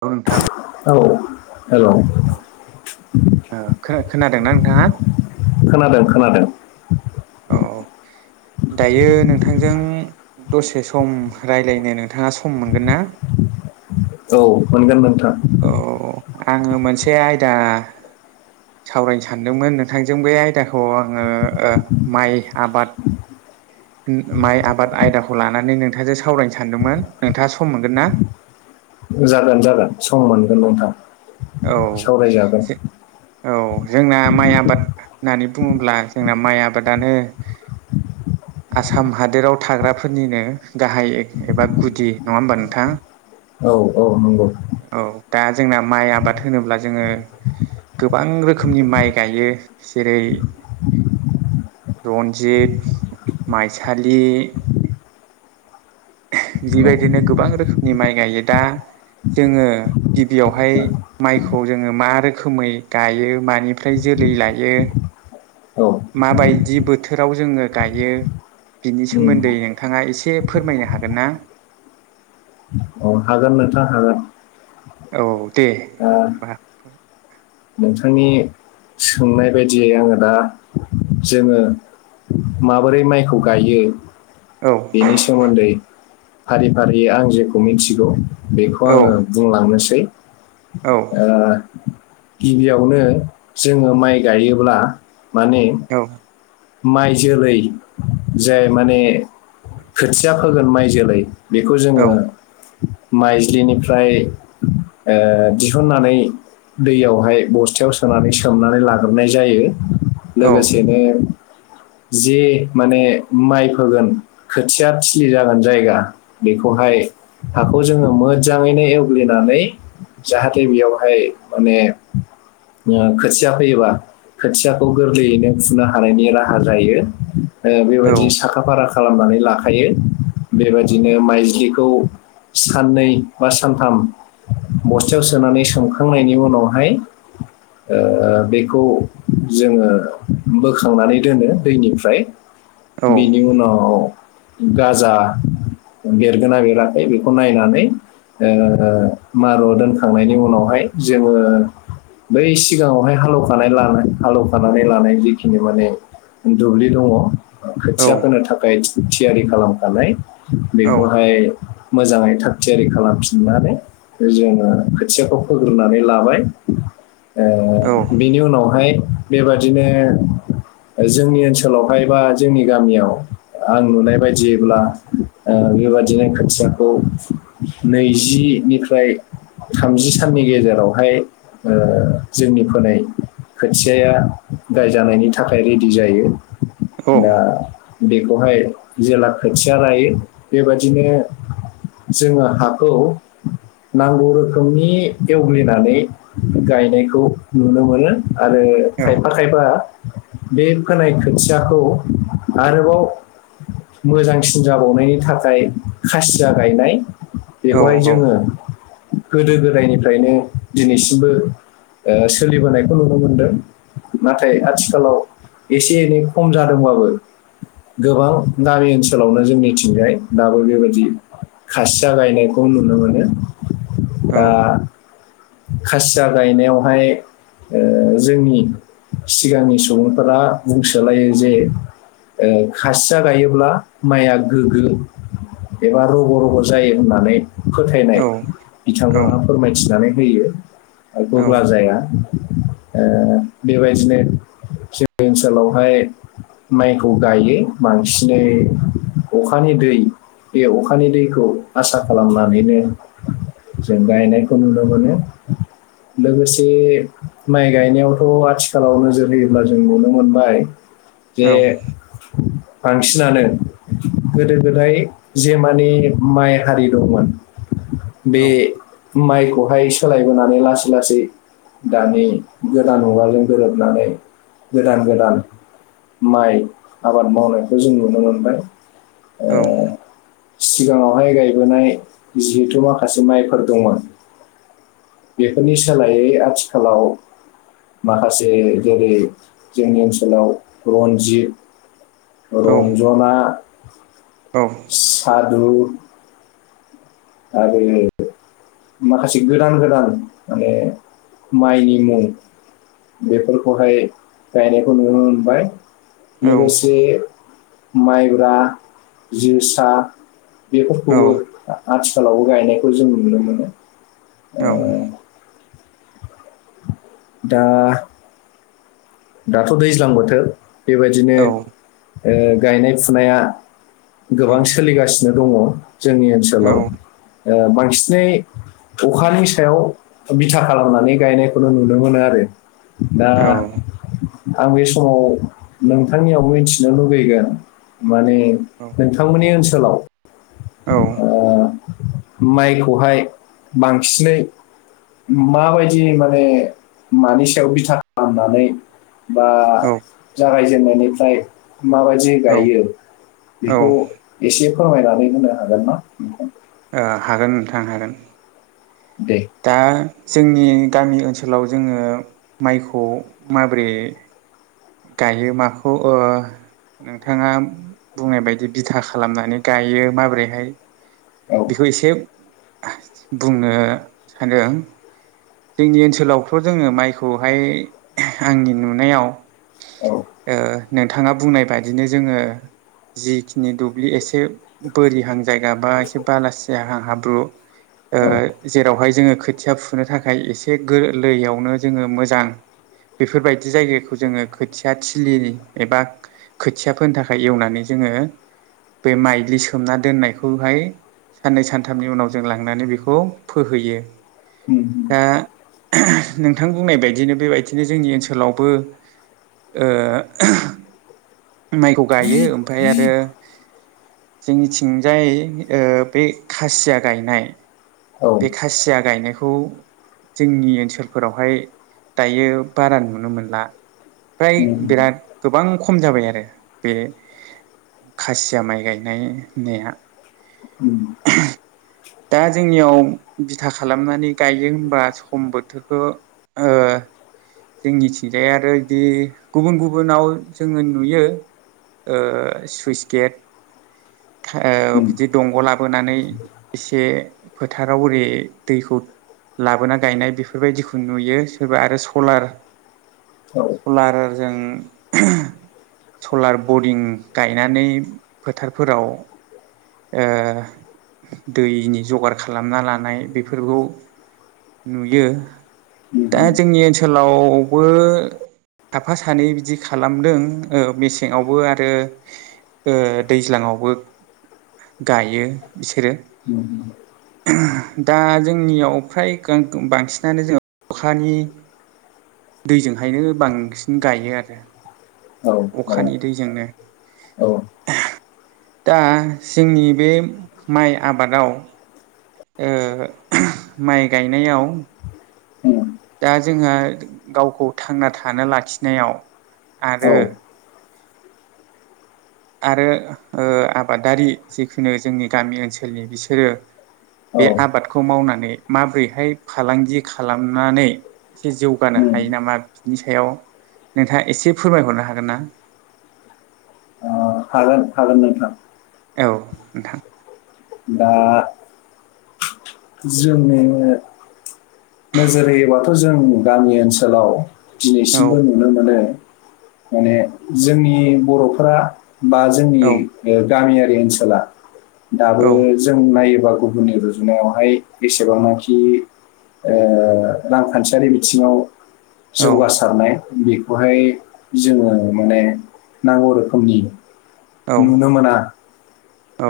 नोंथां हेलौ' औ ओ खोनादोंना नोंथाङा खोनादों खोनादों [unintelligible] औ दायो नोंथांजों दसे सम रायज्लायनो नोंथाङा सम मोनगोन ना [unintelligible] औ मोनगोन मोनगोन औ आङो मोनसे आयदा सावरायनो सानदोंमोन नोंथांजों बे आयदाखौ आङो माइ आबाद [unintelligible] माइ आबाद आयदाखौ लानानै नोंथाजो सावरायनो सानदोंमोन नोंथाङा सम मोनगोन ना [unintelligible] जागोन जागोन सम मोनगोन नोंथां औ सावरायजागोन औ जोंना माइ आबाद होननानै बुङोब्ला जोंना माइ आबादानो [unintelligible] आसाम हादोराव थाग्राफोरनिनो गाहाय एबा गुदि नङा होमबा नोंथां औ औ नंगौ औ दा जोंना माइ आबाद होनोब्ला जोङो गोबां रोखोमनि माइ गायो जेरै रन्जित माइसालि औ बेबायदिनो गोबां रोखोमनि माइ गायो दा जोङो गिबियावहाय माइखौ जोङो मा रोखोमै गायो मानिफ्राय जों जोलै लायो औ माबायदि बोथोराव जोङो गायो बिनि उम सोमोन्दै नोंथाङा एसे फोरमायनो हागोन ना अ हागोन नोंथां हागोन औ दे दा होनबा नोंथांनि सोंनाय बायदियै आङो दा जोङो माबोरै माइखौ गायो? औ बेनि सोमोन्दै फारि फारियै आं जेखौ मिथिगौ औ बेखौ आङो बुंलांनोसै। औ गिबियावनो जोङो माइ गायोब्ला माने माइ जोलै जाय माने खोथिया फोगोन माइ जोलै बेखौ जोङो माइज्लिनिफ्राय दिहुननानै दैयाव बेहाय बस्थायाव सोनानै सोमनानै लाग्रोनाय जायो। लोगोसेनो [inaudible] जे माने माइ फोगोन खोथिया थिलि जागोन जायगा बेखौहाय हाखौ जोङो मोजाङैनो एवग्लिनानै जाहाथे बेयावहाय माने [inaudible] जोङो खोथिया फैयोबा खोथियाखौ गोरलैयैनो फुनो हानायनि राहा जायो। ओ बेबायदि साखा फारा खालामनानै लाखायो। बेबायदिनो माइज्लिखौ साननै बा सानथाम बस्थायाव सोनानै सोमखांनायनि उनावहाय ओ बेखौ जोङो बोखांनानै दोनो दैनिफ्राय बेनि उनाव गाजा बेरगोना बेराखै बेखौ नायनानै ओ मार' दोनखांनायनि उनावहाय जोङो बै सिगाङावहाय हालौ खानाय लानाय हालौ खानानै लानाय जिखिनि माने दुब्लि दङ। खोथिया फोनो थाखाय थि-थियारि खालामखानाय बेखौहाय मोजाङै थाग थियारि खालामफिननानै जोङो खोथियाखौ फोग्रोनानै लाबाय। ओ बेनि उनावहाय बेबादिनो जोंनि ओनसोलावहाय बा जोंनि गामियाव आं नुनाय बायदिब्ला बेबादिनो खाथियाखौ नैजि निफ्राय थामजि साननि गेजेरावहाय जोंनि फोनाय खोथियाया गायजानायनि थाखाय रेडि जायो। दा बेखौहाय जेला खोथिया लायो। बेबदिनो जोङो हाखौ नांगौ रोखोमनि एवग्लिनानै गायनायखौ नुनो मोनो आरो खायफा खायफा बे फोनाय खोथियाखौ आरोबाव मोजांसिन जाबावनायनि थाखाय खासिया गायनाय बेखौहाय जोङो गोदो गोदायनिफ्रायनो दिनैसिमबो ओ सोलिबोनायखौ नुनो मोनदों। नाथाय आथिखालाव एसे एनै खम जादोंबाबो गोबां गामि ओनसोलावनो जोंनिथिंजाय दाबो बेबायदि खासिया गायनायखौ नुनो मोनो दा। खासिया गायनायावहाय ओ जोंनि सिगांनि सुबुंफोरा बुंसोलायो जे ओ खासिया गायोब्ला माइया गोग्गो एबा रग' रग' जायो होननानै फोथायनाय बिथांमोनहा फोरमायथिनानै होयो ओ गुब्ला जाया ओ बेबायदिनो जोंनि ओनसोलावहाय माइखौ गायो बांसिनै अखानि दै बे अखानि दैखौ आसा खालामनानैनो जों गायनायखौ नुदों मोनो। लोगोसे माइ गायनायावथ' आथिखालाव नोजोर होयोब्ला जों नुनो मोनबाय। जे [inaudible] बांसिनानो गोदो गोदाय जे मानि माइ हारि दंमोन बे माइखौहाय सोलायबोनानै लासै लासै दानि गोदान मुवाजों गोरोबनानै गोदान गोदान माइ आबाद मावनायखौ जों नुनो मोनबाय औ ओ सिगाङावहाय गायबोनाय जिहेथु माखासे माइफोर दंमोन बेफोरनि सोलायै आथिखालाव माखासे जेरै जोंनि ओनसोलाव रनजित औ औ रन्जना सादु आरो माखासे गोदान गोदान माने माइनि मुं बेफोरखौहाय गायनायखौ नुनो मोनबाय। ओ लोगोसे माइब्रा जोसा बेफोरखौबो आथिखालावबो गायनायखौ जों नुनो मोनो। औ दा दाथ' दैज्लां बोथोर बेबायदिनो ओ गायनाय फुनाया गोबां सोलिगासिनो दङ जोंनि ओनसोलाव ओ‌ बांसिनै अखानि सायाव बिथा खालामनानै गायनायखौनो नुनो मोनो आरो दा आं बे समाव नोंथांनियाव मिथिनो लुबैगोन माने नोंथांमोननि ओनसोलाव ओ माइखौहाय बांसिनै माबायदि माने मानि सायाव बिथा खालामनानै बा जागायजेननायनिफ्राय माबायदि गायो बेखौ एसे फोरमायनानै होनो हागोन नोंथां हागोन नोंथां हागोन दे दा जोंनि गामि ओनसोलाव जोङो माइखौ माबोरै गायो माखौ ओ नोंथाङा बुंनाय बायदि बिथा खालामनानै गायो माबोरैहाय औ बेखौ एसे बुंनो सानदों जोंनि ओनसोलावथ' जोङो माइखौहाय आंनि नुनायाव औ नोंथाङा बुंनाय बादिनो जोङो जिखिनि दुब्लि एसे बोरिहां जायगा बा एसे बालासिया हा हाब्रु औ जेरावहाय जोङो खोथिया फुनो थाखाय एसे गोरलैयावनो जोङो मोजां बेफोरबायदि जायगाखौ जोङो खोथिया थिलि एबा खोथिया फोनो थाखाय एवनानै जोङो बे माइलि सोमना दोननायखौहाय साननै सानथामनि उनाव जों लांनानै बेखौ फोहैयो उम दा नोंथां बुंनाय बायदिनो बेबायदिनो जोंनि ओनसोलावबो ओ माइखौ गायो ओमफ्राय आरो जोंनिथिंजाय ओ बे खासिया गायनाय औ बे उम खासिया गायनायखौ जोंनि ओनसोलफोरावहाय दायो बारा नुनो मोनला फ्राय उम बिराद गोबां खम जाबाय आरो बे खासिया माइ गायनाय होननाया उ दा जोंनियाव बिथा खालामनानै गायो होमबा सम बोथोरखौ ओ जोंनिथिंजाय आरो बिदि गुबुन गुबुनाव जोङो नुयो ओ सुइस गेट उम बिदि दंग' लाबोनानै एसे फोथाराव ओरै दैखौ लाबोना गायनाय बेफोरबायदिखौ नुयो सोरबा आरो सलार औ सलारजों सलार बरिं गायनानै फोथारफोराव ओ दैनि जगार खालामना लानाय बेफोरखौ नुयो दा उम जोंनि ओनसोलावबो साफा सानै बिदि खालामदों ओ मेसेंआवबो आरो ओ दैज्लाङावबो गायो बिसोरो उम उम दा जोंनियाव फ्राय बांसिनानो जोंङो अखानि दैजोंहायनो बांसिन गायो आरो औ औ औ अखानि दैजोंनो उम दा जोंनि बे माइ आबादाव ओ माइ गायनायाव दा जोंहा गावखौ थांना थानो लाखिनायाव औ आरो आरो ओ आबादारि जिखुनु जोंनि गामि ओनसोलनि बिसोरो बे आबादखौ मावनानै माबोरैहाय फालांगि खालामनानै एसे जौगानो उम ओ हायो नामा बिनि सायाव नोंथाङा एसे फोरमायहरनो हागोन ना हागोन हागोन नोंथां औ नोंथां दा जोंनिनो नोजोर होयोबाथ' जों गामि ओनसोलाव औ दिनैसिमबो नुनो मोनो माने जोंनि बर'फोरा बा जोंनि औ ओ गामियारि ओनसोला दाबो औ जों नायो- बा गुबुननि रुजुनायावहाय बेसेबांनाखि ओ रांखान्थियारि बिथिङाव औ जौगासारनाय बे बेवहाय जोङो माने नांगौ रोखोमनि औ नुनो मोना औ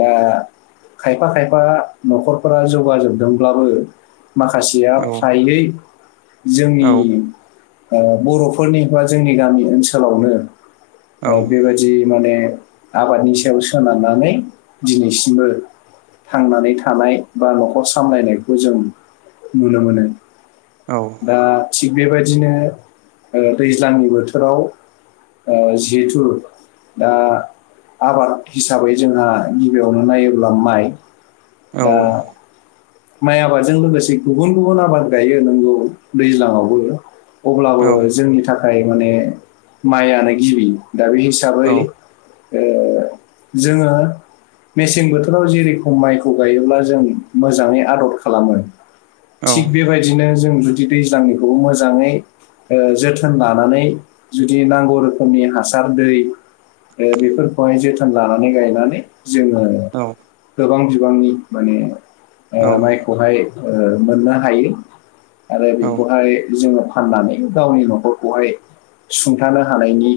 दा खायफा खायफा न'खरफोरा जौगाजोबदोंब्लाबो माखासेया औ फ्रायै जोंनि औ ओ बर'फोरनि बा जोंनि गामि ओनसोलावनो औ बेबादि माने आबादनि सायाव सोनारनानै दिनैसिमबो थांनानै थानाय बा न'खर सामलायनायखौ जों नुनो मोनो औ दा थिग बेबादिनो ओ दैज्लां बोथोराव ओ जिहेथु दा आबाद हिसाबै जोंहा गिबियावनो नायोब्ला माइ औ दा माइ आबादजों लोगोसे गुबुन गुबुन आबाद गायो नोंगौ दैज्लाङावबो अब्लाबो जोंनि थाखाय थाखाय माने माइआानो गिबि दा बे हिसाबै ओ [inaudible] जोङो मेसें बोथोराव जेरैखम माइखौ गायोब्ला जों मोजाङै आदद खालामो थिग बेबायदिनो जों जुदि दैज्लांनिखौबो मोजाङै ओ जोथोन लानानै जुदि नांगौ रोखोमनि हासार दै ओ बेफोरखौहाय जोथोन लानानै गायनानै जोङो गोबां बिबांनि माने ओ माइखौहाय ओ मोननो हायो आरो बेखौहाय जोङो फाननानै गावनि न'खरखौहाय सुंथानो हानायनि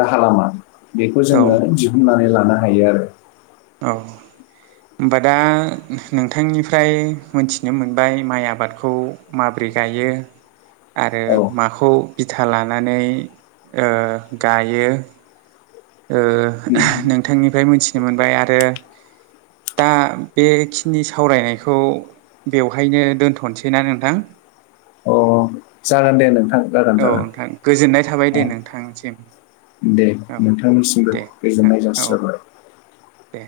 राहा लामा बेखौ औ जोङो दिहुननानै लानो हायो आरो औ होमबा दा नोंथांनिफ्राय मोनथिनो मोनबाय माइ आबादखौ माबोरै गायो गायो आरो माखौ बिथा लानानै गायो ओ औ नोंथांनिफ्राय मोनथिनो मोनबाय आरो दा बेखिनि सावरायनायखौ बेवहायनो दोनथसैना नोंथां अ जागोन दे नोंथां जागोन औ जागोन नोंथां गोजोननाय थाबाय अ दे नोंथांसिम दे औ नोंथांनिसिमबो गोजोननाय जासिहरबाय बेे